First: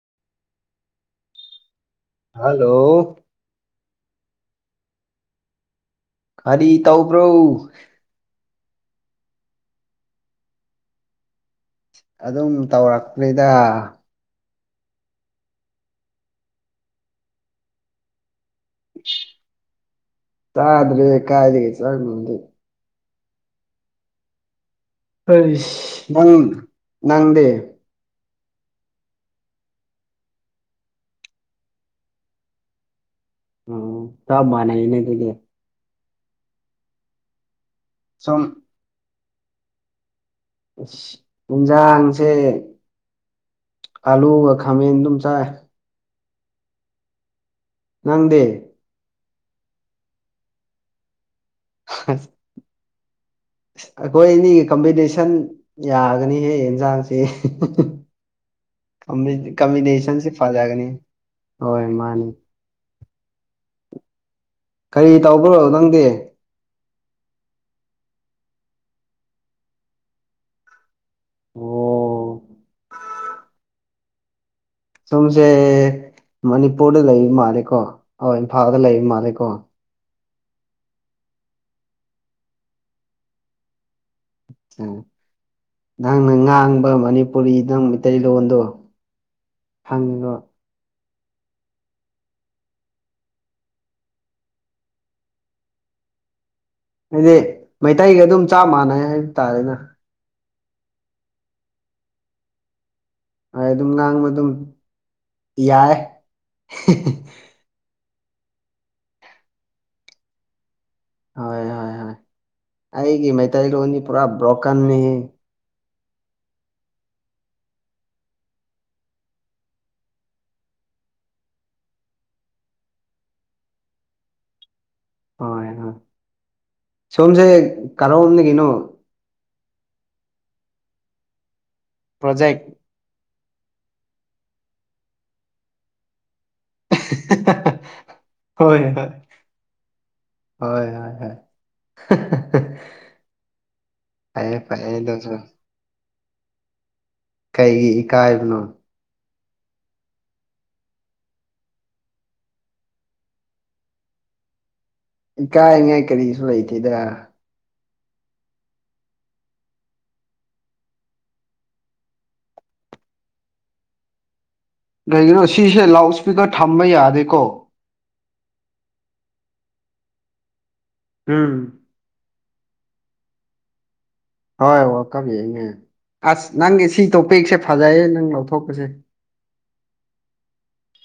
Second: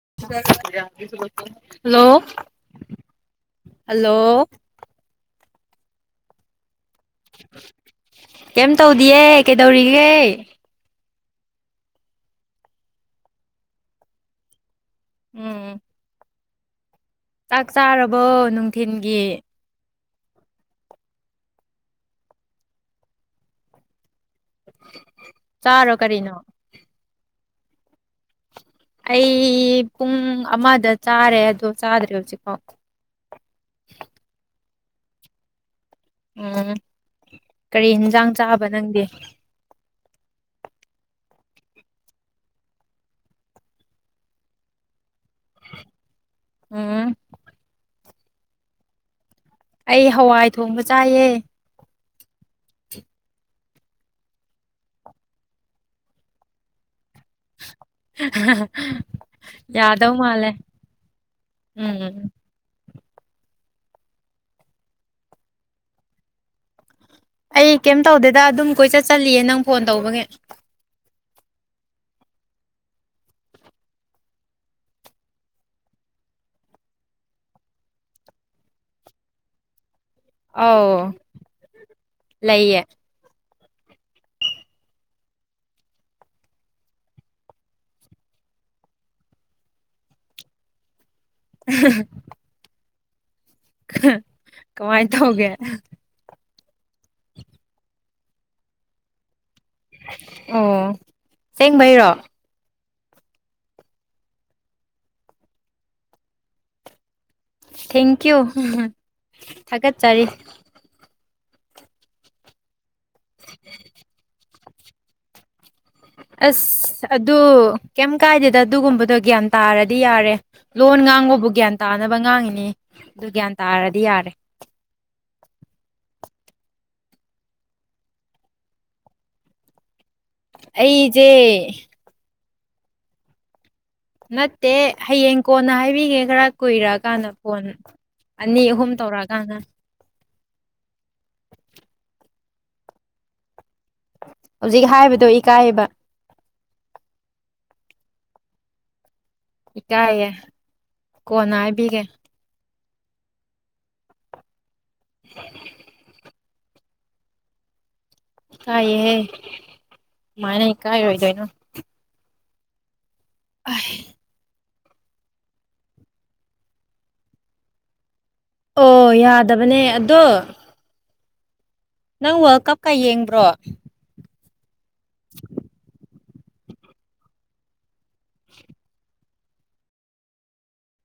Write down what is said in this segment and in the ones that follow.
[unintelligible] hello hello ꯈꯔꯤ ꯇꯧ ꯄ꯭ꯔꯧ ꯀꯩꯝ ꯇꯧꯗꯤꯌꯦ ꯀꯩꯗꯧꯔꯤꯒꯦ ꯑꯗꯨꯝ ꯇꯧꯔꯛꯇ꯭ꯔꯤꯗ ꯎꯝ ꯆꯥꯛ ꯆꯥꯔꯕꯣ ꯅꯨꯡꯊꯤꯤꯟꯒꯤ ꯆꯥꯗ꯭ꯔꯦ ꯀꯥꯏꯗꯒ ꯆꯪꯦ ꯁ ꯆꯥꯔꯣ ꯀꯔꯤꯅꯣ ꯅꯪ ꯅꯪꯗꯦ ꯑꯩ ꯄꯨꯡ ꯑꯃꯗ ꯆꯥꯔꯦ ꯑꯗꯣ ꯆꯥꯗ꯭ꯔꯦ ꯍꯧꯖꯤꯛꯐꯥꯎ ꯎ ꯇꯕ ꯃꯥꯅ ꯏꯅꯦ ꯀꯗꯤ ꯎꯝ ꯀꯔꯤ ꯌꯦꯟꯁꯥꯡ ꯁꯨꯝ ꯆꯥꯕ ꯅꯪꯗꯤ ꯑ ꯌꯦꯟꯖꯥꯡꯁꯦ ꯑꯂꯨ ꯋꯥ ꯈꯥꯃꯦꯟ ꯇꯝ ꯆꯥꯦ ꯎꯝ ꯅꯪꯗꯦ ꯑꯩ ꯍꯋꯥꯏ ꯊꯣꯡꯕ ꯆꯥꯏꯌꯦ ꯑ ꯑꯩꯈꯣꯏ ꯑꯅꯤꯒꯤ ꯀꯝꯄꯤꯇꯤꯁꯟ ꯌꯥꯒꯅꯤꯍꯦ ꯌꯦꯟꯁꯥꯡꯁ ꯀ ꯌꯥꯗꯧ ꯀꯝꯕꯤꯅꯦꯁꯟ ꯁꯤ ꯃꯥꯜꯂꯦ ꯐꯥꯖꯒꯅꯤ ꯍꯣꯏ ꯎꯝ ꯃꯥꯅꯦ ꯀꯔꯤ ꯇꯧꯕ꯭ꯔꯣ ꯅꯪꯗꯤ ꯑꯩ ꯀꯩꯝ ꯇꯧꯗꯦꯗ ꯑꯗꯨꯝ ꯀꯣꯏ ꯆꯠ ꯆꯂꯤꯌꯦ ꯅꯪ ꯐꯣꯟ ꯇꯧꯕꯒꯤꯦ ꯑꯣ ꯁꯨꯝꯁꯦ ꯃꯅꯤꯄꯨꯔꯗ ꯂꯩꯕ ꯃꯥꯜꯂꯦꯀꯣ ꯍ ꯏꯝꯐꯥꯜꯗ ꯂꯩꯕ ꯃꯥꯜꯂꯦꯀꯣ ꯑ ꯂꯩꯌꯦ ꯎ ꯅꯪꯅ ꯉꯥꯡꯕ ꯃꯅꯤꯄꯨꯔꯤ ꯅꯪ ꯃꯩꯇꯩꯂꯣꯟꯗꯣ ꯐꯪꯉꯤꯕꯣ [unintelligible] ꯀꯃꯥꯏꯅ ꯇꯧꯒꯦ ꯍꯥꯏꯗꯤ ꯃꯩꯇꯩꯒ ꯑꯗꯨꯝ ꯆꯞ ꯃꯥꯟꯅꯩ ꯍꯥꯏꯕ ꯇꯥꯔꯦꯅꯦ ꯑꯣ ꯁꯦꯡꯕꯩꯔꯣ ꯍꯣꯏ ꯑꯗꯨꯝ ꯉꯥꯡꯕ ꯑꯗꯨꯝ ꯌꯥꯏ ꯊꯦꯡꯀꯤ꯭ꯌꯨ ꯊꯀꯦꯠꯆꯔꯤ ꯍꯣꯏ ꯍꯣꯏ ꯍꯣꯏ ꯑꯩꯒꯤ ꯃꯩꯇꯩꯂꯣꯟꯣꯟꯗꯤ ꯄꯨꯔꯥ ꯕ꯭ꯔꯣꯀꯟꯅꯤ [unintelligible] ꯑꯁ ꯑꯗꯨ ꯀꯩꯝ ꯀꯥꯏꯗꯦꯗ ꯑꯗꯨꯒꯨꯝꯕꯗꯣ ꯒ꯭ꯌꯥꯟ ꯇꯥꯔꯗꯤ ꯌꯥꯔꯦ ꯂꯣꯟ ꯉꯥꯡꯕꯨ ꯑꯗꯨꯕꯨ ꯒ꯭ꯌꯥꯟ ꯇꯥꯅꯕ ꯉꯥꯡꯉꯤꯅꯦ ꯑꯗꯨ ꯒ꯭ꯌꯥꯟ ꯇꯥꯔꯗꯤ ꯌꯥꯔꯦ ꯍꯣꯏ ꯁꯣꯝꯁꯦ ꯀꯔ‌ꯣꯝꯗꯒꯤ ꯀꯩꯅꯣ ꯑꯩꯁꯦ ꯄ꯭ꯔꯣꯖꯦꯛ ꯅꯠꯇꯦ ꯍꯌꯦꯡ ꯀꯣꯟꯅ ꯍꯥꯏꯕꯤꯒꯦ ꯈꯔ ꯀꯨꯏꯔꯛꯑꯀꯥꯟꯗ ꯐꯣꯟ ꯑꯅꯤ ꯍꯣꯏ ꯑꯍꯨꯝ ꯍꯣꯏ ꯇꯧꯔꯛꯑꯀꯥꯟꯗ ꯍꯣꯏ ꯍꯣꯏ ꯍꯣꯏ ꯐꯩꯌꯦ ꯍꯧꯖꯤꯛ ꯐꯩꯌꯦ ꯍꯥꯏꯕꯗꯣ ꯑꯗꯨꯁꯨ ꯏꯀꯥꯏꯌꯦꯕ ꯀꯩꯒꯤ ꯏꯀꯥꯏꯕꯅꯣ ꯏꯀꯥꯏꯌꯦ ꯀꯣꯟꯅ ꯍꯥꯏꯕꯤꯒꯦ ꯏ ꯀꯥꯏ ꯉꯥꯏ ꯀꯔꯤꯁꯨ ꯂꯩꯇꯦꯗ ꯀꯥꯏꯑꯍꯦ ꯁꯃꯥꯏꯅ ꯀꯥꯏꯔꯣꯏꯗꯣꯏꯅꯣ ꯑ ꯀꯩꯒꯤꯅꯣ ꯁꯤꯁꯦ ꯂꯥꯎꯠ ꯏꯁꯄꯤꯀꯔ ꯊꯝꯕ ꯌꯥꯗꯦꯀꯣ ꯑꯣ ꯌꯥꯗꯕꯅꯦ ꯑꯗꯣ ꯎꯝ ꯅ ꯅꯪ ꯋꯥꯔꯜ ꯀꯞꯀ ꯌꯦꯡꯕ꯭ꯔꯣ ꯍꯣꯏ ꯋꯥꯀꯝ ꯌꯦꯡꯉꯦ ꯑꯁ ꯅꯪꯒꯤ ꯁꯤ ꯇꯣꯄꯦꯛꯁꯦ ꯐꯖꯩꯌꯦ ꯅꯪ ꯂꯧꯊꯣꯛꯄꯁꯦ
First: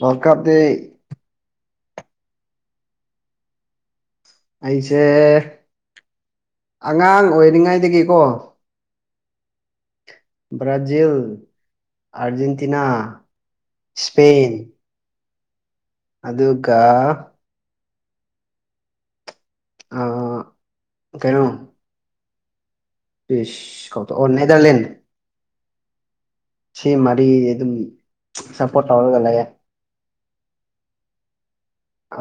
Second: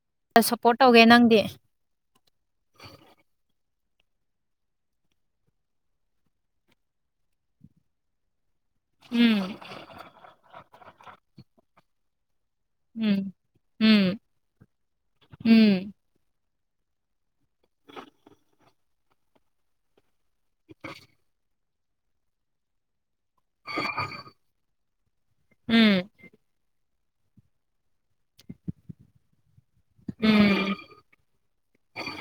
ꯋꯥꯔꯜ ꯀꯞꯇꯤ ꯁꯞꯄꯣꯔꯠ ꯇꯧꯒꯦ ꯅꯪꯗꯤ ꯑꯩꯁꯦ ꯑꯉꯥꯡ ꯑꯣꯏꯔꯤꯉꯥꯏꯗꯒꯤꯀꯣ ꯎꯝ ꯕ꯭ꯔꯥꯖꯤꯜ ꯑꯔꯖꯦꯟꯇꯤꯅꯥ ꯎꯝ ꯎꯝ ꯏꯁ꯭ꯄꯦꯟ ꯎꯝ ꯑꯗꯨꯒꯗꯨ ꯀ ꯑ ꯀꯩꯅꯣ ꯁ ꯀ ꯑꯣ ꯅꯦꯗꯔꯂꯦꯟ ꯎꯝ ꯁꯤ ꯃꯔꯤ ꯑꯗꯨꯝ ꯁꯞꯄꯣꯔꯠ ꯇꯧꯔꯒ ꯂꯩꯑꯦ ꯎꯝ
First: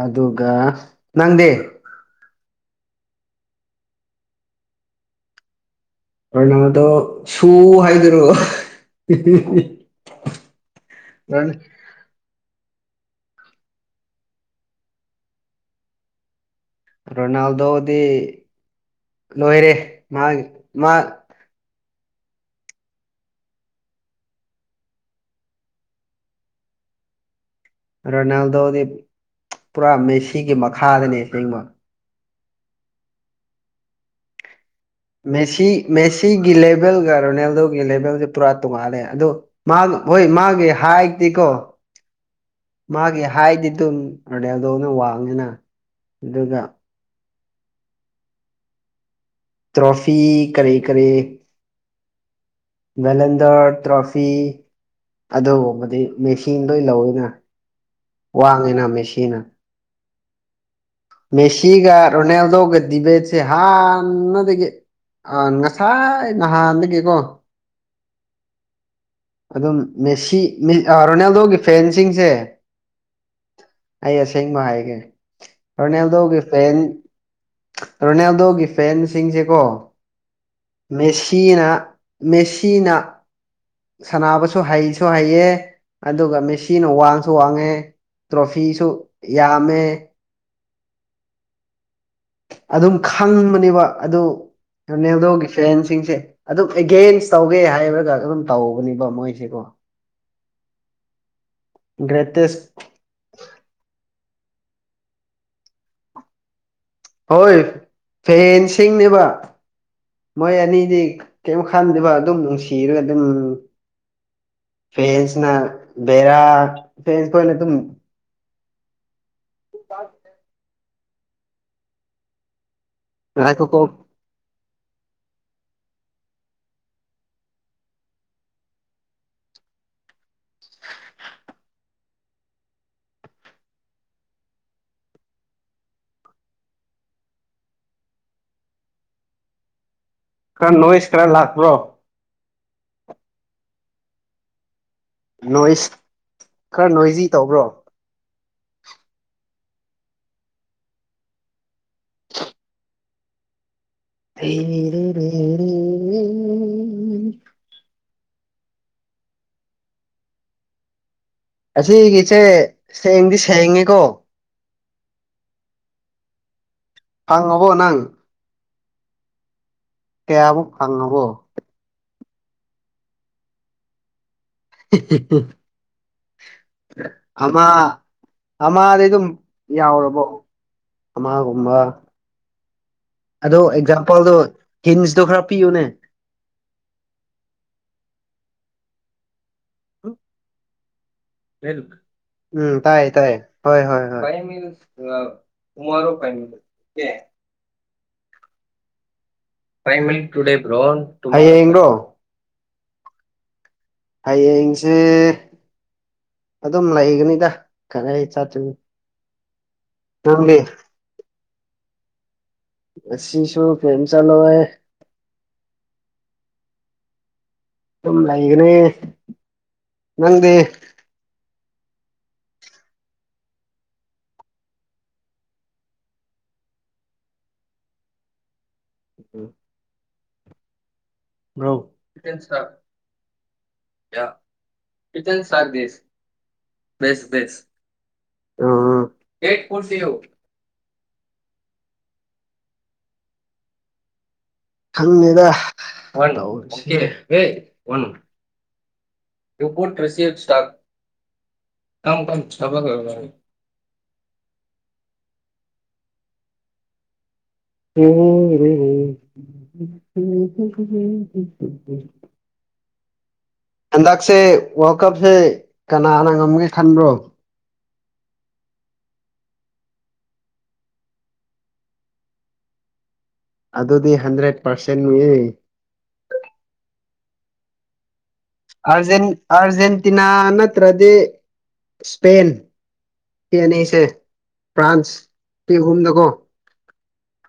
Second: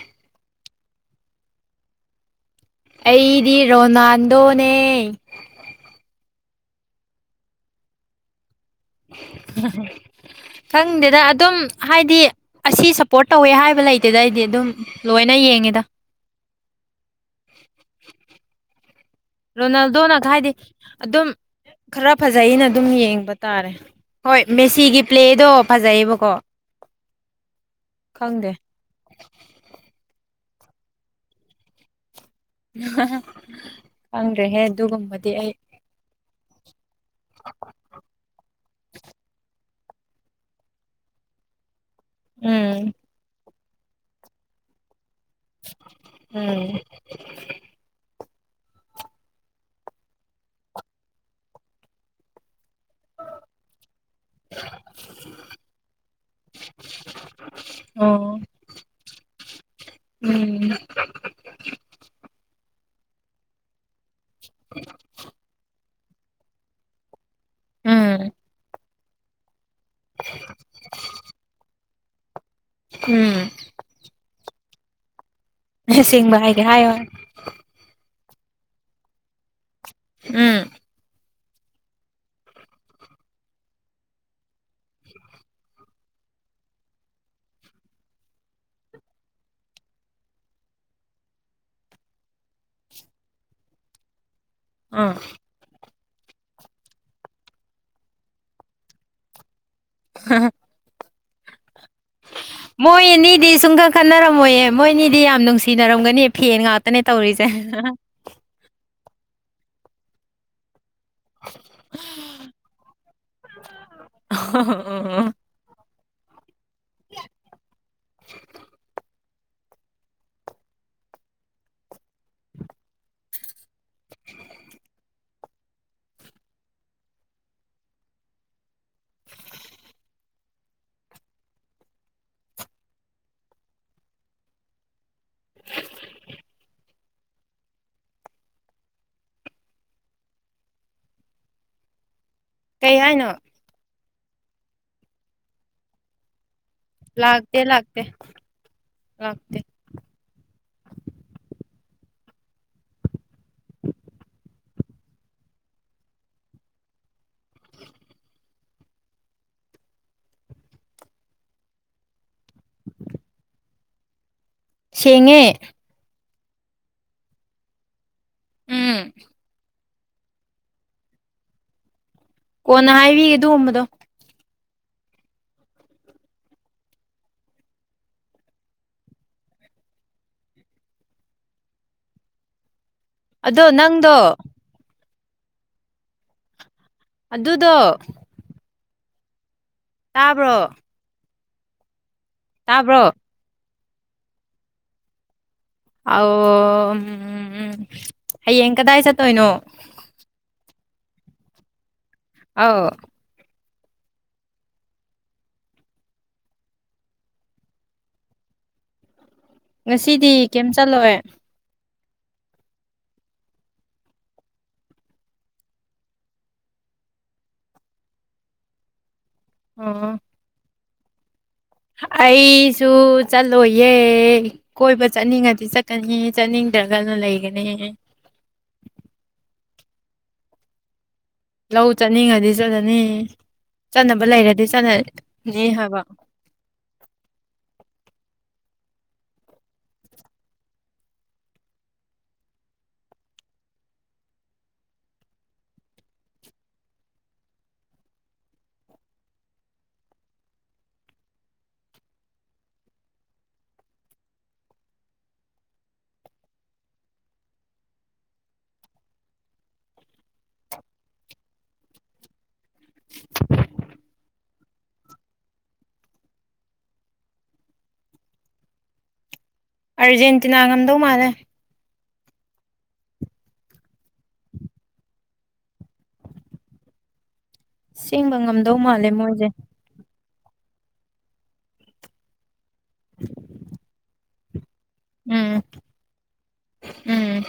ꯑꯗꯨꯒ ꯅꯪꯗꯦ ꯑꯩꯗꯤ ꯔꯣꯅꯥꯜꯗꯣꯅꯦ ꯑꯣꯔꯅꯥꯗꯣ ꯁꯨ ꯍꯥꯏꯗꯨꯔꯣꯑꯣ ꯈꯪꯗꯦꯗ ꯔꯣꯟ ꯑꯗꯨꯝ ꯍꯥꯏꯗꯤ ꯑꯁꯤ ꯁꯞꯄꯣꯔꯠ ꯇꯧꯋꯦ ꯍꯥꯏꯕ ꯂꯩꯇꯦꯗ ꯑꯩꯗꯤ ꯑꯗꯨꯝ ꯂꯣꯏꯅ ꯌꯦꯡꯉꯤꯗ ꯔꯣꯅꯥꯜꯗꯣꯗꯤ ꯂꯣꯏꯔꯦ ꯔꯣꯅꯥꯜꯗꯣꯅ ꯃꯥꯒꯤ ꯍꯥꯏꯗꯤ ꯃꯥ ꯑꯗꯨꯝ ꯈꯔ ꯐꯖꯩꯅ ꯑꯗꯨꯝ ꯌꯦꯡꯕ ꯇꯥꯔꯦ ꯍꯣꯏ ꯃꯦꯁꯤꯒꯤ ꯄ꯭ꯂꯦꯗꯣ ꯐꯖꯩꯌꯦꯕꯀꯣ [unintelligible] ꯈꯪꯗꯦ ꯔꯣꯅꯥꯜꯗꯣꯗꯤ ꯄꯨꯔꯥ ꯃꯦꯁꯤꯒꯤ ꯃꯈꯥꯗꯅꯦꯁꯦꯡꯕ ꯈꯪ꯭ꯗꯔꯦ ꯍꯦ ꯃꯦꯁꯤ ꯃꯦꯁꯤꯒꯤ ꯂꯦꯚꯦꯜꯒ ꯔꯣꯅꯥꯜꯗꯣꯒꯤ ꯂꯦꯚꯦꯜꯁꯦ ꯄꯨꯔꯥ ꯇꯣꯡꯉꯥꯜꯂꯦ ꯑꯗꯣ ꯃꯥꯒꯤ ꯍꯣꯏ ꯃꯥꯒꯤ ꯍꯥꯏꯠꯇꯤꯀꯣ ꯎꯝ ꯃꯥꯒꯤ ꯍꯥꯏꯠꯇꯤ ꯑꯗꯨꯝ ꯑꯔꯗꯤꯌꯥꯗꯧꯅ ꯋꯥꯡꯉꯤꯅ ꯑꯗꯨꯒ ꯎꯝ ꯇ꯭ꯔꯣꯐꯤ ꯀꯦ ꯀꯦ ꯚꯦꯂꯦꯟꯗꯔ ꯇ꯭ꯔꯣꯐꯤ ꯑꯗꯨꯕꯨꯕ ꯃꯦꯆꯤꯟ ꯂꯣꯏ ꯂꯧꯋꯦꯅ ꯑꯣ ꯋꯥꯡꯉꯤꯅ ꯃꯦꯆꯤꯟꯅ ꯎꯝ ꯔꯣꯅꯦꯜꯗꯣꯒ ꯗꯤꯕꯦꯠꯁꯦ ꯍꯥꯟꯅꯗꯒꯤ ꯑ ꯉꯁꯥꯏ ꯅꯍꯥꯟꯅꯗꯒꯤꯀꯣ ꯎꯝ ꯑꯗꯨꯝ ꯃꯦꯁꯤ ꯔꯣꯅꯥꯜꯗꯣꯒꯤ ꯐꯦꯟꯁꯤꯡꯁꯦ ꯎꯝ ꯑꯩ ꯑꯁꯦꯡꯕ ꯍꯥꯏꯒꯦ ꯑꯁꯦꯡꯕ ꯔꯣꯅꯥꯜꯗꯣꯒꯤ ꯍꯥꯏꯒꯦ ꯐꯦꯟ ꯍꯥꯏꯌꯣ ꯔꯣꯅꯥꯜꯗꯣꯒꯤ ꯐꯦꯟꯁꯤꯡꯁꯦꯀꯣ ꯎꯝ ꯃꯦꯁꯤꯅꯥ ꯃꯦꯁꯤꯅꯥ ꯁꯅꯕꯁꯨ ꯍꯩꯁꯨ ꯍꯩꯌꯦ ꯑꯗꯨꯒ ꯃꯦꯁꯤꯤꯅ ꯋꯥꯡꯁꯨ ꯋꯥꯡꯉꯦ ꯇ꯭ꯔꯣꯐꯤꯁꯨ ꯌꯥꯝꯃꯦ ꯑꯗꯨꯝ ꯈꯪꯕꯅꯦꯕ ꯑꯗꯨ ꯑꯥ ꯔꯣꯅꯦꯜꯗꯣꯒꯤ ꯐꯦꯟꯁ ꯁꯤꯡꯁꯦ ꯑꯗꯨꯝ ꯑꯦꯒꯦꯟꯁ ꯇꯧꯒꯦ ꯍꯥꯏꯔꯒ ꯑꯗꯨꯝ ꯇꯧꯧꯕꯅꯦꯕ ꯃꯣꯏꯁꯤꯦꯀꯣ ꯑ ꯒ꯭ꯔꯦꯇꯦꯁ ꯃꯣꯏꯅꯤꯗꯤ ꯁꯨꯡꯈ ꯈꯟꯅꯔꯝꯃꯣꯏꯌꯦ ꯃꯣꯏꯅꯤꯗꯤ ꯌꯥꯝ ꯅꯨꯡꯁꯤꯅꯔꯝꯒꯅꯤ ꯐꯦꯟ ꯉꯥꯛꯇ ꯍꯣꯏ ꯐꯦꯟꯁꯤꯡꯅꯦꯕ ꯃꯣꯏ ꯑꯅꯤꯗꯤ ꯀꯩꯣ ꯈꯥꯟꯗꯕ ꯑꯗꯨꯝ ꯅꯨꯡꯁꯤꯔꯒ ꯑꯗꯨꯝ ꯐꯦꯟꯁꯅ ꯦꯔ ꯐꯦꯖ ꯀꯅꯠꯇ ꯄꯗ ꯥꯏ ꯈꯀ ꯀꯔ ꯅꯣꯋꯁꯀ꯭ꯔ ꯂꯥꯛ꯭ꯔꯣ ꯀꯩ ꯍꯥꯏꯅꯣ ꯅꯣꯏꯁ ꯈꯔ ꯅꯣꯏꯖꯤ ꯇꯧꯕ꯭ꯔꯣ ꯂꯥꯛꯇ ꯔ ꯑꯁꯤꯒꯤꯆꯦ ꯁꯦꯡꯗꯤ ꯁꯦꯡꯉꯦꯀꯣ ꯁꯦꯉꯦ ꯊꯪ ꯍꯕꯣ ꯅꯪ ꯎꯝ ꯀꯌꯥꯕ ꯐꯪꯉꯕꯣ ꯀꯣꯟꯅ ꯍꯥꯏꯕꯤ ꯑꯗꯨꯒꯨꯝꯕꯗꯣ ꯎ ꯎ ꯑꯃꯥ ꯑꯃꯥꯗꯤ ꯑꯗꯨꯝ ꯌꯥꯎꯔꯕꯣ ꯑꯃꯒꯨꯝꯝꯕ ꯑꯗꯣ ꯑꯦꯛꯖꯥꯝꯄꯜꯗꯣ ꯍꯤꯟꯁꯇꯣ ꯈꯔ ꯄꯤꯌꯨꯅꯦ ꯑꯗꯨꯗꯣ ꯇꯥꯕ꯭ꯔꯣ ꯎꯝ ꯇꯥꯕ꯭ꯔꯣ ꯇꯥꯏꯌꯦ ꯇꯥꯏꯌꯦ ꯍꯣꯏ ꯍꯣꯏ ꯍꯣꯏ ꯑ ꯑꯩꯌꯦꯡ ꯀꯗꯥ ꯍꯥꯏ ꯆ ꯥꯏꯨꯦ ꯭ꯔꯣ꯭ꯔꯣ ꯑ ꯍꯌꯦꯡꯁꯦ ꯑꯗꯨꯝ ꯂꯩꯒꯅꯤꯗ ꯀꯔ ꯆꯠꯇꯒ ꯉꯁꯤꯗꯤ ꯀꯩꯝ ꯆꯠꯂꯦ ꯑꯁꯤꯁꯤꯁꯨꯨ ꯐꯦꯦꯝ ꯆꯂꯦ ꯁꯝ ꯂꯩꯒꯅꯤ ꯑꯣ ꯅꯪꯗꯤꯦ ꯑꯩꯁꯨ ꯆꯠꯂꯣꯏꯌꯦ ꯀꯣꯏꯕ ꯆꯠꯅꯤꯡꯉꯗꯤ ꯆꯠꯀꯅꯤ ꯆꯠꯅꯤꯡ ꯒꯜꯅ ꯂꯩꯒꯅꯦ ꯎ ꯕ꯭ꯔꯣ ꯂꯧ ꯆꯠꯅꯤꯡꯉꯗꯤ ꯆꯠꯂꯅꯤ ꯆꯠꯅꯕ ꯂꯩꯔꯗꯤ ꯆꯠꯅꯅꯤ ꯍꯥꯏꯕ ꯁꯁ ꯑ ꯀꯁꯤ ꯊꯗ ꯋꯥ ꯋꯥꯣ ꯌꯄꯣꯠ ꯔꯁꯤꯌꯥ ꯁꯇꯥ ꯀꯝ ꯀ ꯁꯕꯒꯅꯤ [unintelligible] [unintelligible] [unintelligible] [unintelligible] [inaudible] ꯍꯟꯗꯛꯁꯦ ꯋꯥꯔꯜ ꯀꯞꯁꯦ ꯀꯅꯥꯅ ꯉꯝꯒꯦ ꯈꯟꯕ꯭ꯔꯣ [unintelligible] ꯑꯔꯖꯦꯟꯇꯤꯅꯥ ꯉꯝꯗꯧ ꯃꯥꯜꯂꯦ ꯑꯗꯨꯗꯤ ꯍꯟꯗ꯭ꯔꯦꯠ ꯄꯥꯔꯁꯦꯟ ꯅꯨꯌꯦ ꯁꯦꯡꯕ ꯉꯝꯗꯧ ꯑ ꯃꯥꯜꯂꯦ ꯃꯣꯏꯁꯦ ꯑꯔꯖꯦꯟꯇꯤꯟ ꯅꯥ ꯅꯠꯇ꯭ꯔꯗꯤ ꯏꯁꯄꯦꯟ ꯀꯅꯤꯁ ꯐ꯭ꯔꯥꯟꯁ ꯎꯝ ꯄ ꯑꯍꯨꯝꯗꯀꯣ ꯎꯝ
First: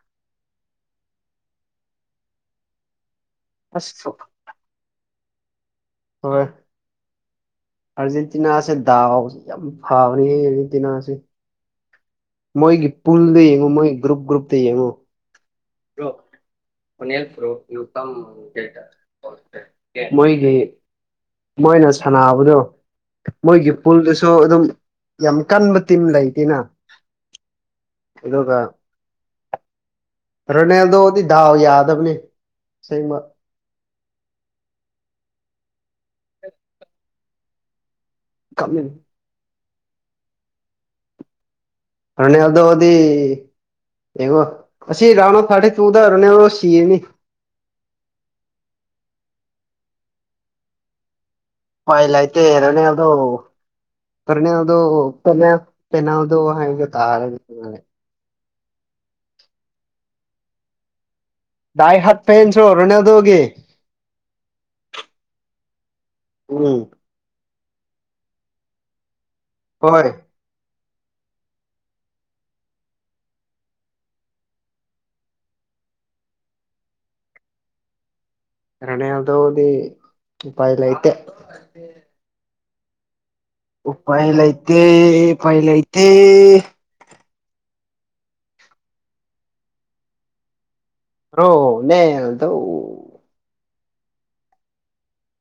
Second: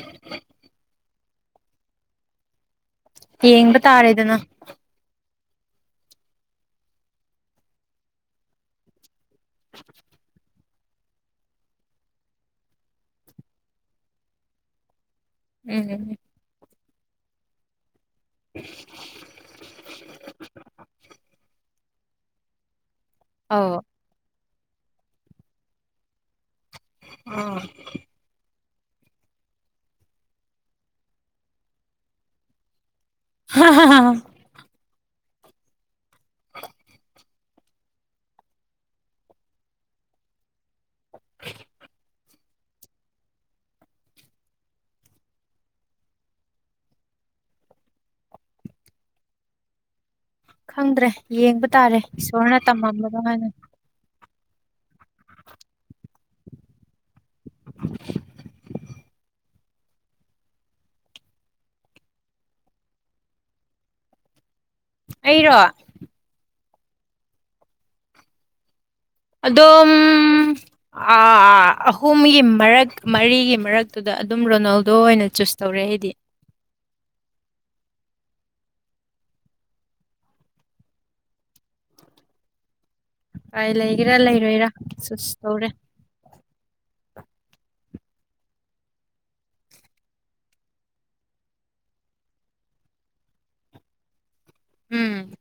ꯌꯦꯡꯕ ꯑꯁ ꯇꯥꯔꯦꯗꯅ ꯍꯣꯏ ꯑꯔꯖꯦꯟꯇꯤꯅꯥ ꯑꯁꯦ ꯗ ꯌꯥꯝ ꯐꯥꯎꯅꯤ ꯑꯔꯖꯦꯟꯇꯤꯅꯥ ꯑꯁꯦ ꯃꯣꯏꯒꯤ ꯄꯨꯜꯗ ꯌꯦꯡꯉꯨ ꯃꯣꯏ ꯒ꯭ꯔꯨꯞ ꯒ꯭ꯔꯨꯞꯇ ꯌꯦꯡꯉꯨ ꯎꯝꯝ ꯅꯦꯜ ꯐ꯭ꯔꯣ ꯇꯝ ꯀꯦꯇꯔ ꯃꯣꯏꯣꯏꯒꯤ ꯃꯣꯏꯅ ꯁꯥꯟꯅꯕꯗꯣ ꯃꯣꯏꯒꯤ ꯑꯧ ꯄꯨꯜꯗꯨꯁꯨ ꯑꯗꯨꯝ ꯌꯥꯝ ꯀꯟꯕ ꯇꯤꯝ ꯂꯩꯇꯦꯅ ꯑꯥ ꯑꯗꯨꯒ ꯔꯅꯗꯣꯗꯤ ꯗꯥꯎ ꯌꯥꯗ ꯑꯃꯅꯤꯅꯤ [unintelligible] [unintelligible] ꯀꯞꯂꯅꯤ [unintelligible] ꯐꯅ ꯑꯗꯣꯗꯤ ꯏꯉꯣ ꯑꯁꯤ ꯔꯥꯎꯅꯣ ꯐꯔꯇꯤ ꯇꯨꯗꯔꯅꯦ ꯁꯤꯅꯤ [unintelligible] ꯈꯪꯗ꯭ꯔꯦ ꯌꯦꯡꯕ ꯇꯥꯔꯦ ꯎꯄꯥꯏ ꯏꯁꯣꯔꯅ ꯇꯝꯃꯝꯕꯗ ꯍꯥꯏꯅ ꯐꯅ ꯑꯗꯨꯣꯅ ꯑꯗꯨꯣ ꯍꯥꯏ ꯇꯥꯔ ꯗꯥꯏ ꯍꯥꯠ ꯄ ꯏꯟꯁ ꯑꯣꯏꯔꯅꯗꯧꯒꯦ ꯑꯩꯔꯣ ꯔꯨꯛ ꯑꯗꯣ ꯍꯣꯏ ꯑꯍꯨꯝꯒꯤ ꯃꯔꯛ ꯃꯔꯤꯒꯤ ꯃꯔꯛꯇꯨꯗ ꯑꯗꯨꯝ ꯔꯣꯅꯥꯜꯗꯣ ꯑꯣꯏꯅ ꯆꯨꯁ ꯇꯧꯔꯦ ꯑꯩꯗꯤ [unintelligible] ꯀꯔꯅꯦꯗꯣꯗꯤ ꯎꯄꯥꯏ ꯂꯩꯥꯏꯇꯦ ꯎꯄꯥꯏ ꯎ ꯂꯩꯒꯦꯔꯥ ꯄꯥꯏ ꯂꯩ ꯂꯩꯔꯣꯏꯔꯥ ꯂꯩꯇ ꯆꯨꯁ ꯄꯥꯏ ꯇꯧꯔꯦ ꯂꯩꯇ ꯍ ꯅꯗ ꯎꯝ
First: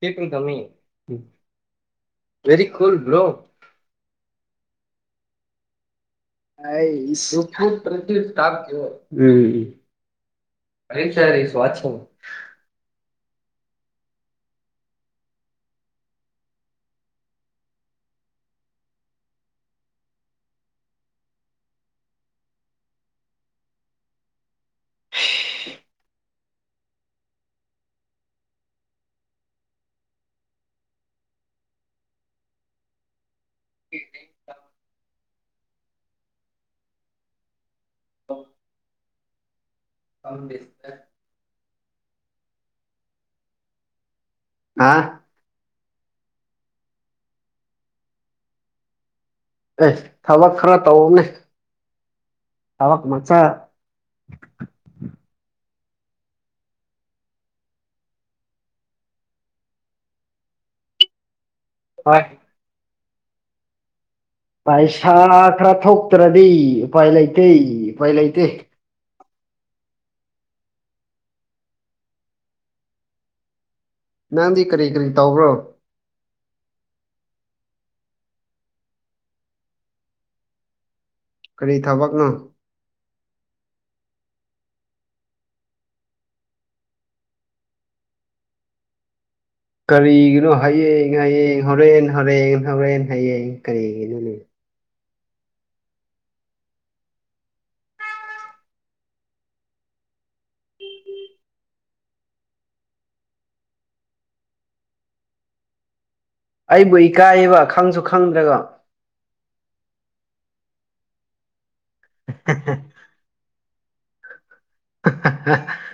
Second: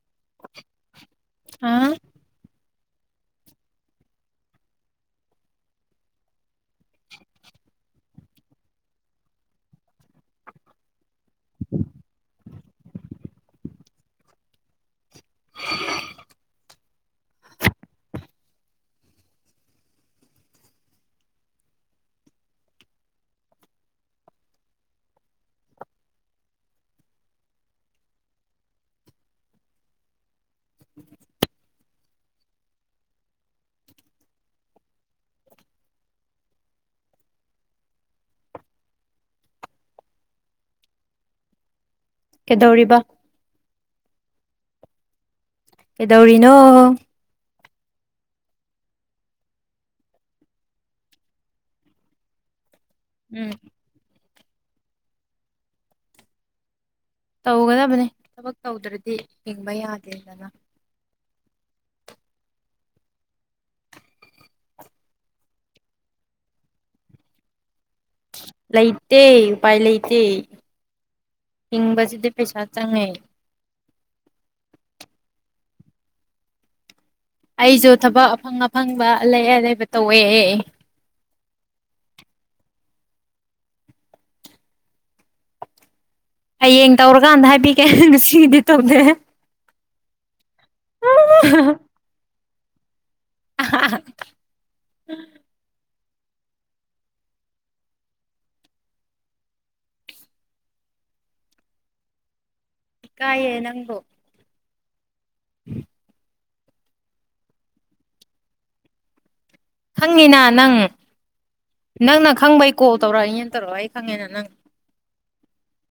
ꯀꯦ ꯄ꯭ꯔꯣ ꯇ ꯑꯥ ꯔꯤ ꯀꯨ ꯭ꯔꯣ ꯊꯝ ꯁ ꯋꯥꯠꯁ ꯀꯝ ꯦꯁꯇ ꯀꯩꯗꯧꯔꯤꯕ ꯑ ꯑꯦꯗꯧꯔꯤꯅꯣ ꯑꯦ ꯊꯕꯛ ꯈꯔ ꯇꯧꯅꯦ ꯊꯕꯛ ꯃꯆꯥ ꯎꯝ ꯇꯧꯒꯗꯕꯅꯤ ꯊꯕꯛ ꯇꯧꯗ꯭ꯔꯗꯤ ꯍꯤꯡꯕ ꯌꯥꯗꯦꯗꯅ ꯍꯣꯏ ꯄꯩꯁꯥ ꯈꯔ ꯊꯣꯛꯇ꯭ꯔꯗꯤ ꯎꯄꯥꯏ ꯂꯩꯇꯦ ꯎꯄꯥꯏ ꯂꯩꯇꯦ ꯠꯇꯦ ꯎꯄꯥꯏ ꯂꯩꯇꯦ ꯍꯤꯡꯕꯁꯤꯗꯤ ꯄꯩꯁꯥ ꯆꯪꯉꯦ ꯅꯪꯗꯤ ꯀꯔꯤ ꯀꯔꯤ ꯇꯧꯕ꯭ꯔꯣ ꯑꯩꯁꯨ ꯊꯕꯛ ꯑꯐꯪ ꯑꯐꯪꯕ ꯂꯩꯑ ꯂꯩꯕ ꯇꯧꯋꯦ ꯑꯦ ꯀꯔꯤ ꯊꯕꯛꯅꯣ ꯍꯌꯦꯡ ꯇꯧꯔꯀꯥꯟꯗ ꯍꯥꯏꯕꯤꯒꯦ ꯅꯨꯡꯁꯤꯒꯤꯗꯤ ꯇꯧꯗꯦ ꯀꯔꯤꯒꯤꯅꯣ ꯍꯌꯦꯡ ꯍꯌꯦꯡ ꯍꯣꯔꯦꯟ ꯍꯣꯔꯦꯟ ꯍꯣꯔꯦꯟ ꯍꯌꯦꯡ ꯀꯔꯤꯒꯤꯅꯣ ꯎꯝ ꯀꯥꯏꯦ ꯅꯪꯒꯣ ꯎꯝ ꯑꯩꯕꯨ ꯏꯀꯥꯏꯌꯦꯕ ꯈꯪꯁꯨ ꯈꯪꯗ꯭ꯔꯒ ꯍꯪꯉꯤꯅꯥ ꯅꯪ ꯅꯪꯅ ꯈꯪꯕ ꯑꯩ ꯀꯣꯜ ꯇꯧꯔꯛꯑꯅꯤꯅꯦꯅ ꯇꯧꯔꯛꯒ ꯑꯩ ꯈꯪꯉꯦꯅ ꯅꯪꯅ [inaudible]